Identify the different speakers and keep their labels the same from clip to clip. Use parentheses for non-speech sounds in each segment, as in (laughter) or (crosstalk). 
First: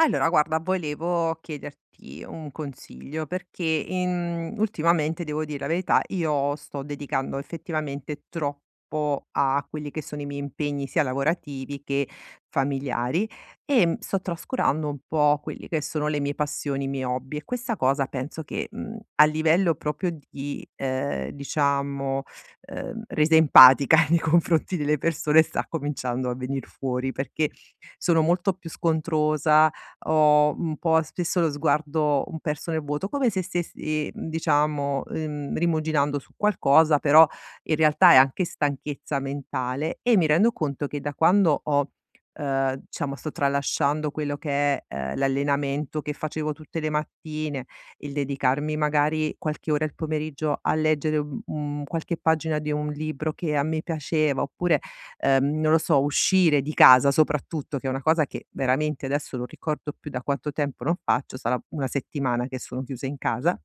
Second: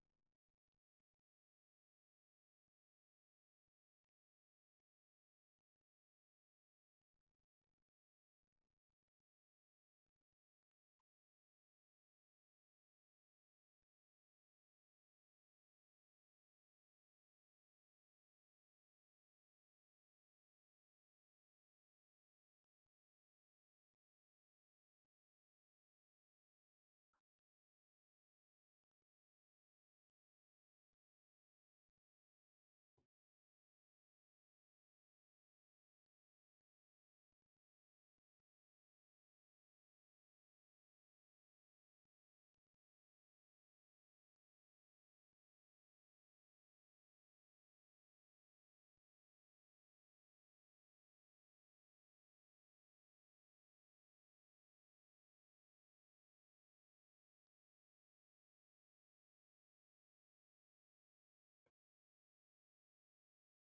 Speaker 1: Allora, guarda, volevo chiederti un consiglio perché ultimamente, devo dire la verità, io sto dedicando effettivamente troppo a quelli che sono i miei impegni sia lavorativi che familiari e sto trascurando un po' quelli che sono le mie passioni, i miei hobby, e questa cosa penso che a livello proprio di, resa empatica (laughs) nei confronti delle persone sta cominciando a venire fuori perché sono molto più scontrosa. Ho un po' spesso lo sguardo un perso nel vuoto, come se stessi, rimuginando su qualcosa, però in realtà è anche stanchezza mentale, e mi rendo conto che da quando ho diciamo, sto tralasciando quello che è l'allenamento che facevo tutte le mattine, il dedicarmi magari qualche ora al pomeriggio a leggere qualche pagina di un libro che a me piaceva, oppure non lo so, uscire di casa soprattutto, che è una cosa che veramente adesso non ricordo più da quanto tempo non faccio. Sarà una settimana che sono chiusa in casa.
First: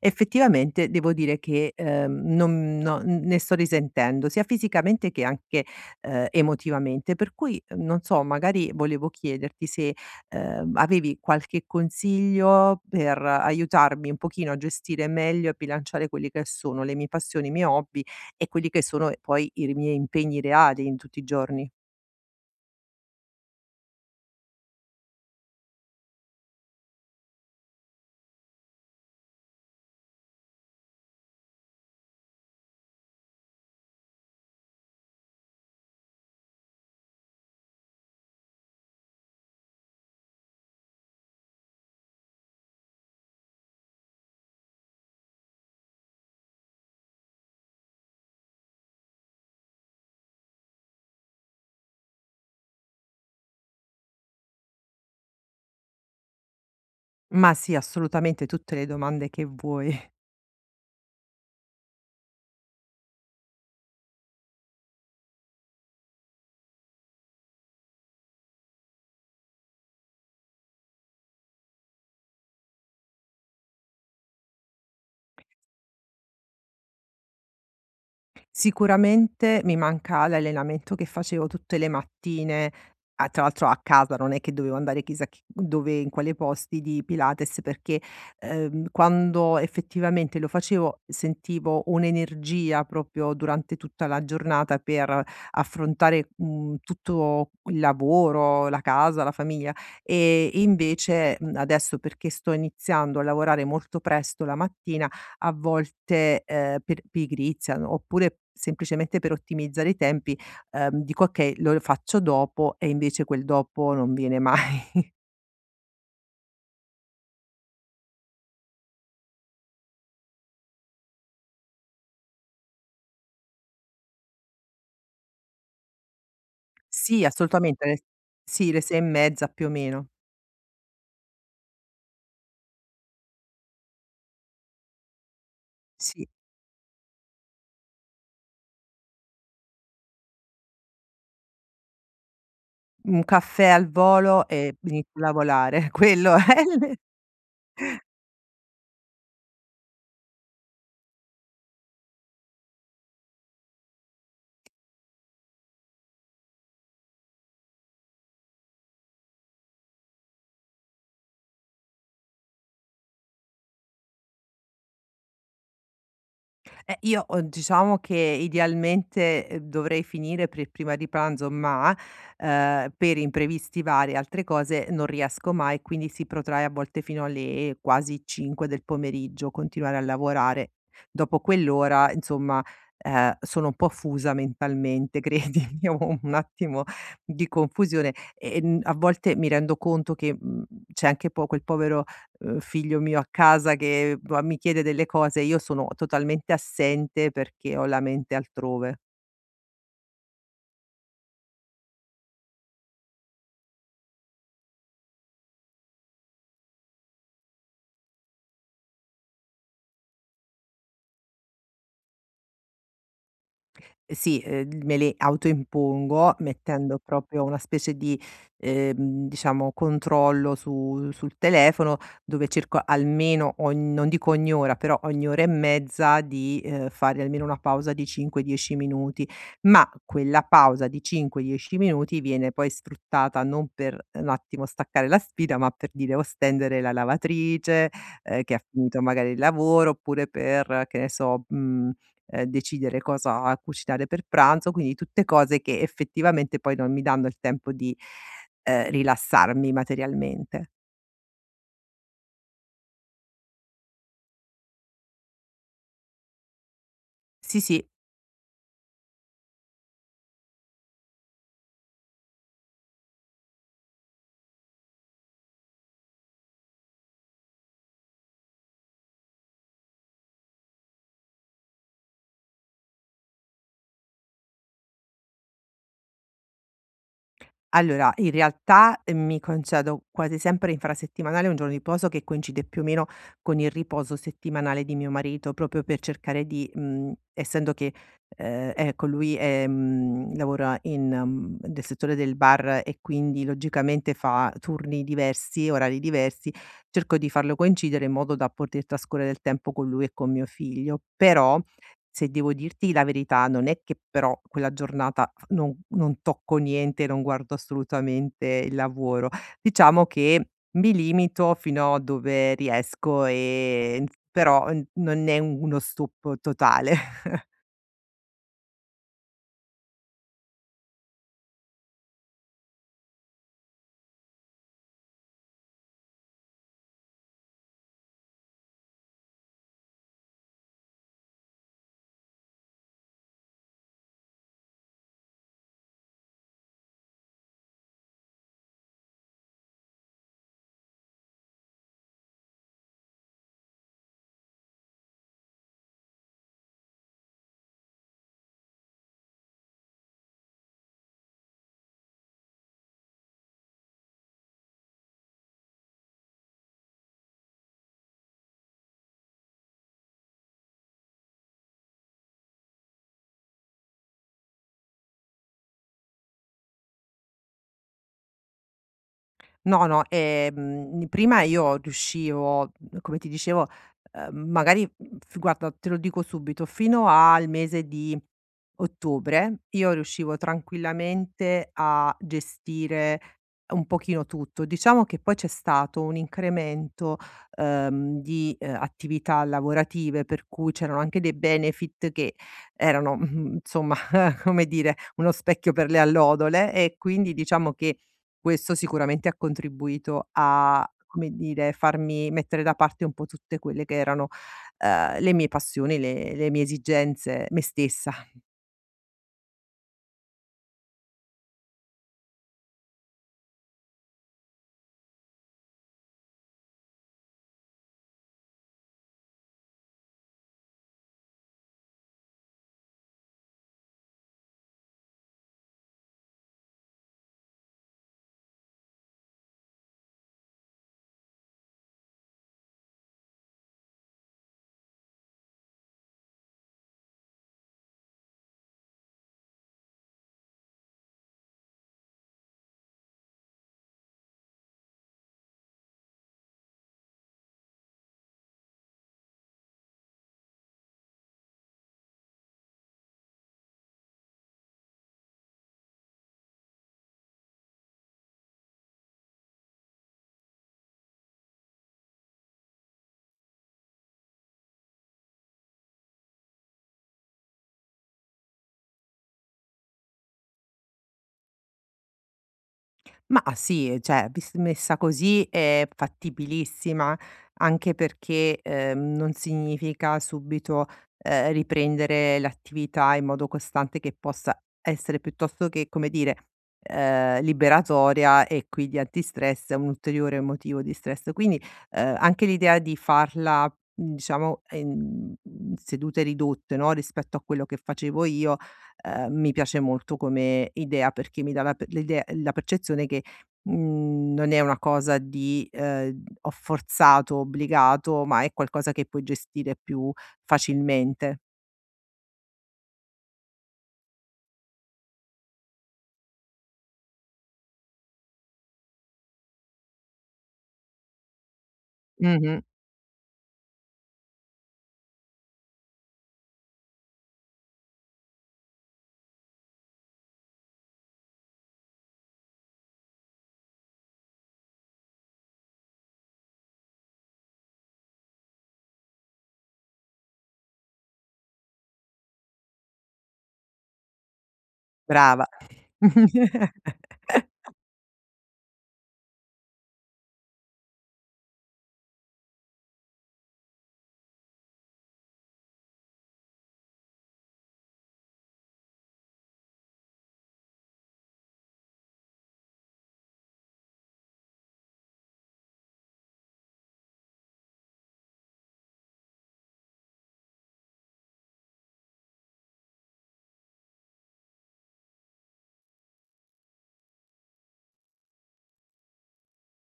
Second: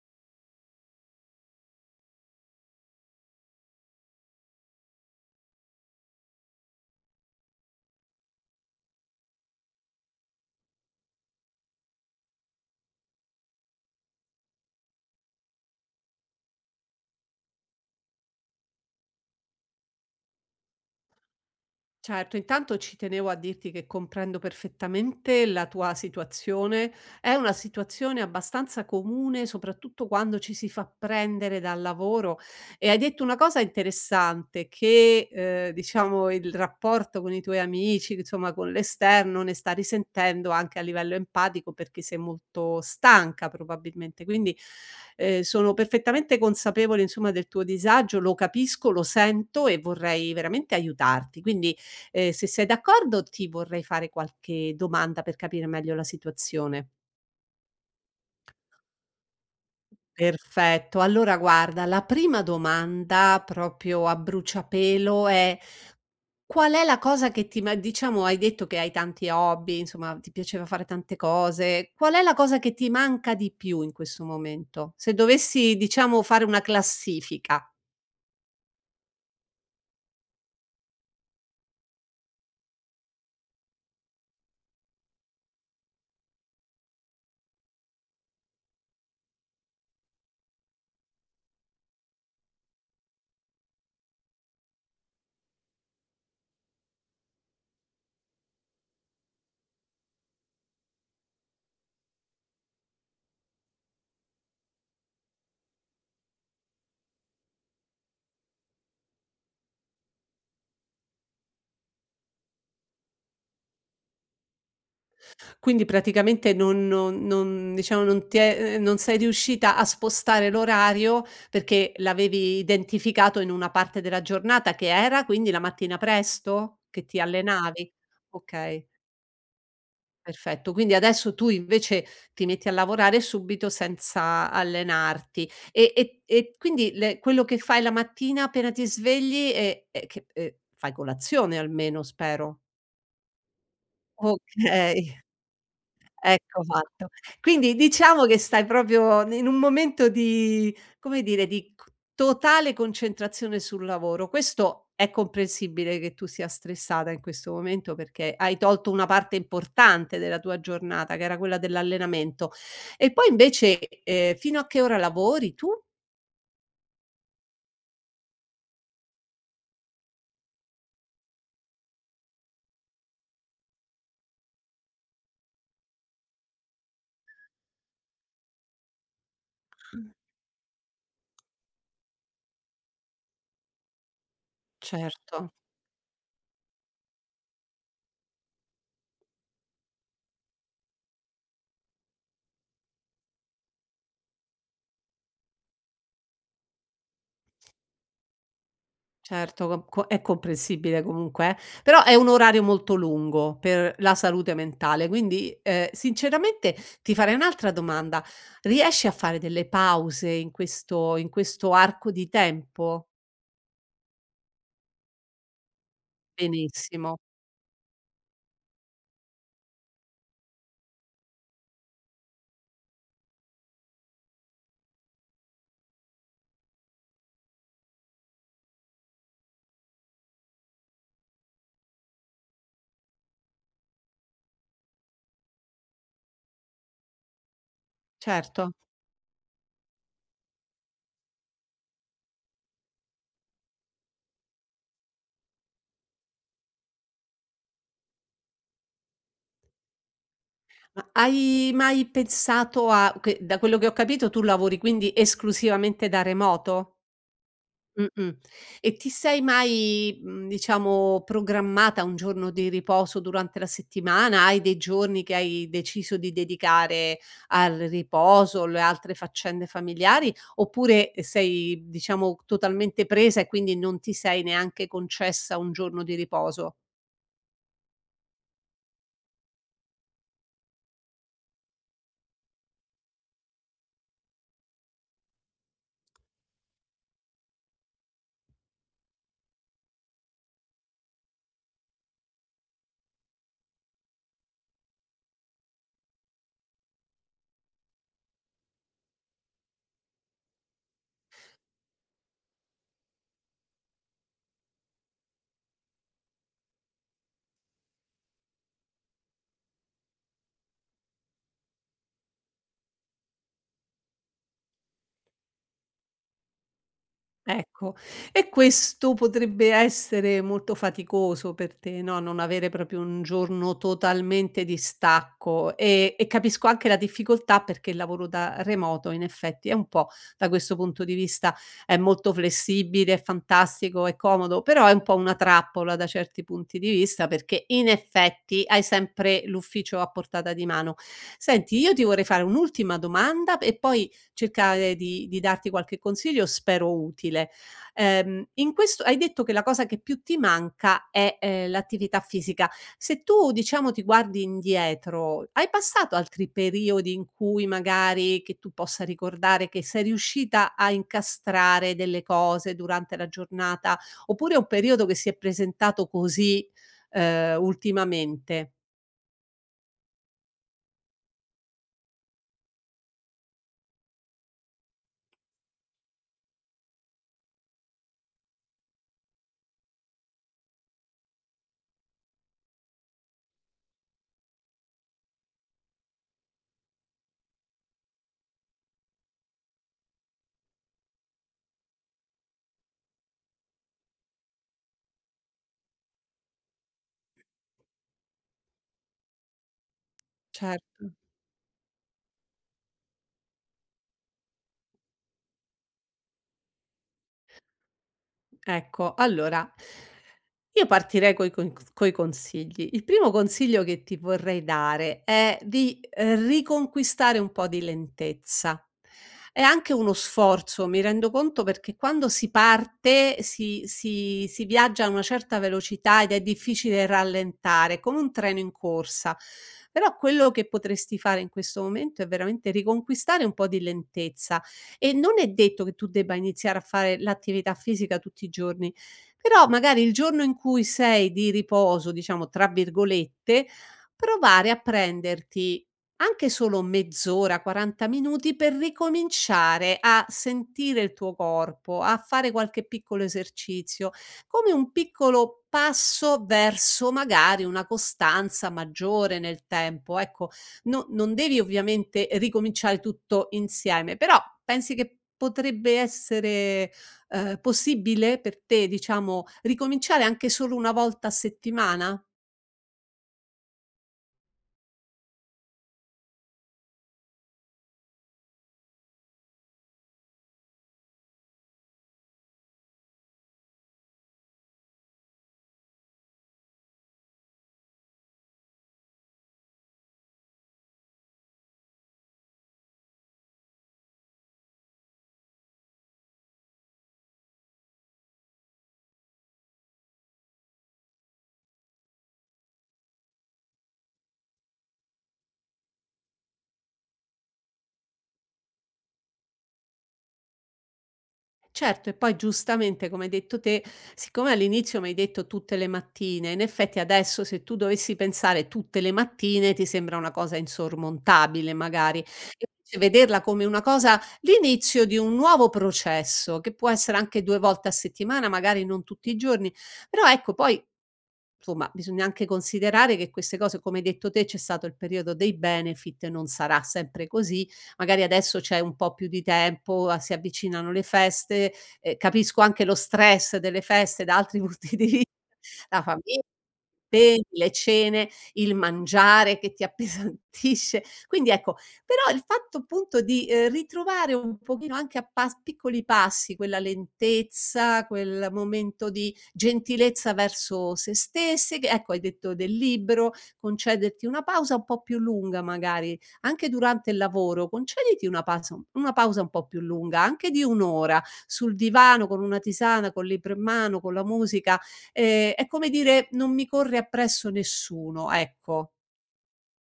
Speaker 1: Effettivamente devo dire che, non no, ne sto risentendo, sia fisicamente che anche, emotivamente. Per cui, non so, magari volevo chiederti se, avevi qualche consiglio per aiutarmi un pochino a gestire meglio e bilanciare quelli che sono le mie passioni, i miei hobby, e quelli che sono poi i r miei impegni reali in tutti i giorni.
Speaker 2: Certo, intanto ci tenevo a dirti che comprendo perfettamente la tua situazione. È una situazione abbastanza comune, soprattutto quando ci si fa prendere dal lavoro. E hai detto una cosa interessante, che diciamo il rapporto con i tuoi amici, insomma con l'esterno, ne sta risentendo anche a livello empatico perché sei molto stanca probabilmente. Quindi sono perfettamente consapevole, insomma, del tuo disagio, lo capisco, lo sento e vorrei veramente aiutarti. Quindi, se sei d'accordo ti vorrei fare qualche domanda per capire meglio la situazione.
Speaker 1: Ma sì, assolutamente, tutte le domande che vuoi.
Speaker 2: Perfetto. Allora guarda, la prima domanda proprio a bruciapelo è: qual è la cosa che ti ma diciamo hai detto che hai tanti hobby, insomma ti piaceva fare tante cose, qual è la cosa che ti manca di più in questo momento? Se dovessi diciamo fare una classifica.
Speaker 1: Sicuramente mi manca l'allenamento che facevo tutte le mattine, a, tra l'altro, a casa, non è che dovevo andare chissà chi dove, in quale posti di Pilates, perché, quando effettivamente lo facevo sentivo un'energia proprio durante tutta la giornata per affrontare, tutto il lavoro, la casa, la famiglia. E invece, adesso perché sto iniziando a lavorare molto presto la mattina, a volte, per pigrizia, no, oppure semplicemente per ottimizzare i tempi, dico: "Okay, lo faccio dopo", e invece quel dopo non viene mai. (laughs)
Speaker 2: Quindi praticamente non non non diciamo non ti è non sei riuscita a spostare l'orario perché l'avevi identificato in una parte della giornata che era quindi la mattina presto che ti
Speaker 1: Sì, assolutamente,
Speaker 2: allenavi?
Speaker 1: le
Speaker 2: Okay,
Speaker 1: 6 e mezza più o meno.
Speaker 2: perfetto. Quindi adesso tu invece ti metti a lavorare subito senza allenarti e e
Speaker 1: Sì,
Speaker 2: e quindi le quello che fai la mattina appena ti svegli e che fai colazione almeno spero?
Speaker 1: un caffè al volo e inizio
Speaker 2: Okay.
Speaker 1: a lavorare, (laughs) quello è.
Speaker 2: Ecco fatto. Quindi diciamo che stai proprio n in un momento di come dire, di c totale concentrazione sul lavoro. Questo è comprensibile che tu sia stressata in questo momento, perché hai tolto una parte importante della tua giornata, che era quella dell'allenamento. E poi invece, fino a che ora lavori tu?
Speaker 1: Io, diciamo che idealmente, dovrei finire per prima di pranzo, ma, per imprevisti vari e altre cose non riesco mai, quindi si protrae a volte fino alle quasi 5 del pomeriggio continuare a lavorare. Dopo quell'ora, insomma, sono un po' fusa mentalmente,
Speaker 2: Certo.
Speaker 1: (laughs) credimi, ho un attimo di confusione e, a volte mi rendo conto che, c'è anche po quel povero figlio mio a casa che va mi chiede delle cose e io sono totalmente assente perché ho la mente altrove.
Speaker 2: Certo, com co è comprensibile comunque però è un orario molto lungo per la salute mentale, quindi, sinceramente ti farei un'altra domanda: riesci a fare delle pause in questo arco di tempo?
Speaker 1: Sì, me le autoimpongo mettendo
Speaker 2: Benissimo,
Speaker 1: proprio una specie di, diciamo controllo su sul telefono, dove cerco almeno ogn non dico ogni ora, però ogni ora e mezza di, fare almeno una pausa di 5, 10 minuti. Ma quella pausa di 5, 10 minuti viene poi sfruttata non per un attimo staccare la spina, ma per dire o stendere la lavatrice, che ha
Speaker 2: certo.
Speaker 1: finito magari il lavoro, oppure per, che ne so, mhmm decidere cosa cucinare per pranzo, quindi tutte cose che effettivamente poi non mi danno il tempo di, rilassarmi materialmente.
Speaker 2: Ma hai mai pensato a che da quello che ho capito tu lavori quindi esclusivamente da remoto?
Speaker 1: Sì, sì.
Speaker 2: Mh-mh. E ti sei mai, diciamo, programmata un giorno di riposo durante la settimana? Hai dei giorni che hai deciso di dedicare al riposo, le altre faccende familiari, oppure sei, diciamo, totalmente presa e quindi non ti sei neanche concessa un giorno di riposo?
Speaker 1: Allora, in realtà, mi concedo quasi sempre infrasettimanale un giorno di riposo che coincide più o meno con il riposo settimanale di mio marito, proprio per cercare di essendo che, ecco lui, lavora in nel settore del bar, e quindi logicamente fa turni diversi, orari diversi, cerco di farlo coincidere in modo da poter trascorrere del tempo con lui e con mio figlio. Però, se devo dirti la verità, non è che però quella giornata non tocco niente, non guardo assolutamente il lavoro. Diciamo che mi limito fino a dove riesco, però n non è uno stop totale. (laughs)
Speaker 2: Ecco, e questo potrebbe essere molto faticoso per te, no, non avere proprio un giorno totalmente di stacco e capisco anche la difficoltà perché il lavoro da remoto in effetti è un po' da questo punto di vista è molto flessibile, è fantastico, è comodo, però è un po' una trappola da certi punti di vista perché in effetti hai sempre l'ufficio a portata di mano. Senti, io ti vorrei fare un'ultima domanda e poi cercare di darti qualche consiglio, spero utile. In questo hai detto che la cosa che più ti manca è, l'attività fisica. Se tu, diciamo, ti guardi indietro, hai passato altri periodi in cui magari che tu possa ricordare che sei riuscita a incastrare delle cose durante la giornata, oppure è un periodo che si è presentato così, ultimamente?
Speaker 1: No, no, prima io riuscivo, come ti dicevo, magari, mhmm, f guarda, te lo dico subito, fino al mese di ottobre io riuscivo tranquillamente a gestire un pochino tutto. Diciamo che poi c'è stato un incremento, di attività lavorative, per cui c'erano anche dei benefit che erano, (laughs) insomma, (laughs) come dire, uno specchio per le allodole, e quindi diciamo che questo sicuramente ha contribuito a,
Speaker 2: Certo.
Speaker 1: come dire, farmi mettere da parte un po' tutte quelle che erano, le mie passioni, le mie esigenze, me stessa.
Speaker 2: Ecco, allora io partirei coi con coi consigli. Il primo consiglio che ti vorrei dare è di, riconquistare un po' di lentezza. È anche uno sforzo, mi rendo conto, perché quando si parte si viaggia a una certa velocità ed è difficile rallentare, come un treno in corsa. Però quello che potresti fare in questo momento è veramente riconquistare un po' di lentezza. E non è detto che tu debba iniziare a fare l'attività fisica tutti i giorni, però magari il giorno in cui sei di "riposo", diciamo tra virgolette, provare a prenderti anche solo mezz'ora, 40 minuti per ricominciare a sentire il tuo corpo, a fare qualche piccolo esercizio, come un piccolo passo verso magari una costanza maggiore nel tempo. Ecco, non devi ovviamente ricominciare tutto insieme, però pensi che potrebbe essere, possibile per te, diciamo, ricominciare anche solo una volta a settimana?
Speaker 1: Ma sì, cioè vis messa così è fattibilissima, anche perché, non significa subito, riprendere l'attività in modo costante che possa essere piuttosto che, come dire, liberatoria e quindi antistress, è un ulteriore motivo di stress. Quindi, anche l'idea di farla, in sedute ridotte, no, rispetto a quello che facevo io, mi piace molto come idea perché mi dà la pe l'idea, la percezione che, non è una cosa di, ho forzato, obbligato, ma è qualcosa che puoi gestire più facilmente.
Speaker 2: Certo, e poi giustamente, come hai detto te, siccome all'inizio mi hai detto tutte le mattine, in effetti adesso se tu dovessi pensare tutte le mattine ti sembra una cosa insormontabile magari. E
Speaker 1: Mh-mh.
Speaker 2: invece vederla come una cosa, l'inizio di un nuovo processo, che può essere anche 2 volte a settimana, magari non tutti i giorni, però ecco poi insomma, bisogna anche considerare che queste cose, come hai detto te, c'è stato il periodo dei benefit, non sarà sempre così. Magari adesso c'è un po' più di tempo, a si avvicinano le feste, capisco anche lo stress delle feste da altri (laughs) punti di vi
Speaker 1: Brava.
Speaker 2: la famiglia,
Speaker 1: (laughs)
Speaker 2: impegni, le cene, il mangiare che ti appesantisce. Quindi ecco, però il fatto appunto di, ritrovare un pochino anche a pas piccoli passi quella lentezza, quel momento di gentilezza verso se stesse, che ecco hai detto del libro, concederti una pausa un po' più lunga magari, anche durante il lavoro, concediti una pausa un po' più lunga, anche di 1 ora, sul divano con una tisana, col libro in mano, con la musica, è come dire: "Non mi corre appresso nessuno", ecco.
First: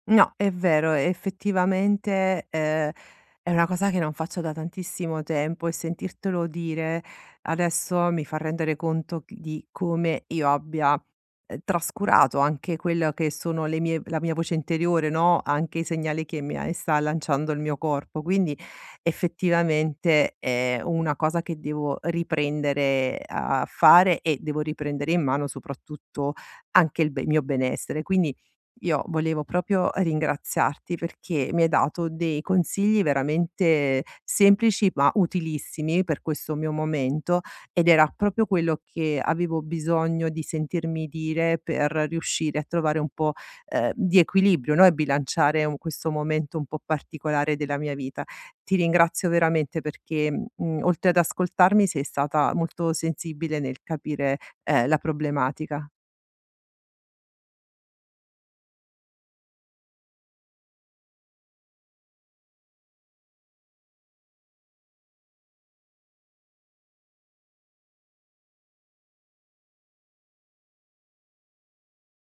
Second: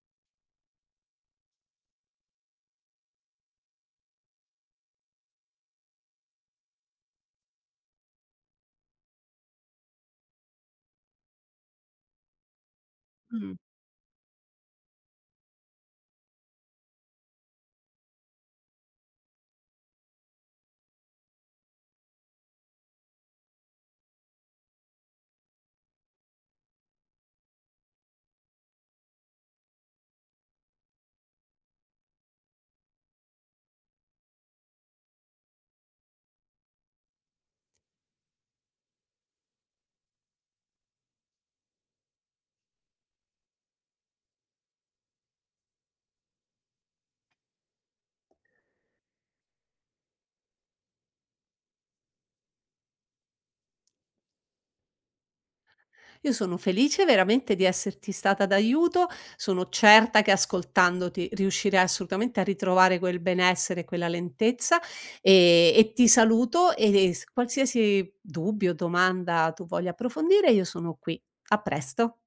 Speaker 1: No, è vero, effettivamente, è una cosa che non faccio da tantissimo tempo, e sentirtelo dire adesso mi fa rendere conto c di come io abbia trascurato anche quello che
Speaker 2: Mh.
Speaker 1: sono le mie la mia voce interiore, no, anche i segnali che mi a sta lanciando il mio corpo. Quindi effettivamente è una cosa che devo riprendere a fare, e devo riprendere in mano soprattutto anche il be mio benessere. Quindi io volevo proprio ringraziarti perché mi hai dato dei consigli veramente semplici ma utilissimi per questo mio momento, ed era proprio quello che avevo bisogno di sentirmi dire per riuscire a trovare un po', di equilibrio, no, e bilanciare un questo momento un po' particolare della mia vita. Ti ringrazio veramente perché, oltre ad ascoltarmi sei stata molto sensibile nel capire, la problematica.
Speaker 2: Io sono felice veramente di esserti stata d'aiuto, sono certa che ascoltandoti riuscirai assolutamente a ritrovare quel benessere e quella lentezza e, ti saluto e qualsiasi dubbio, domanda tu voglia approfondire, io sono qui. A presto.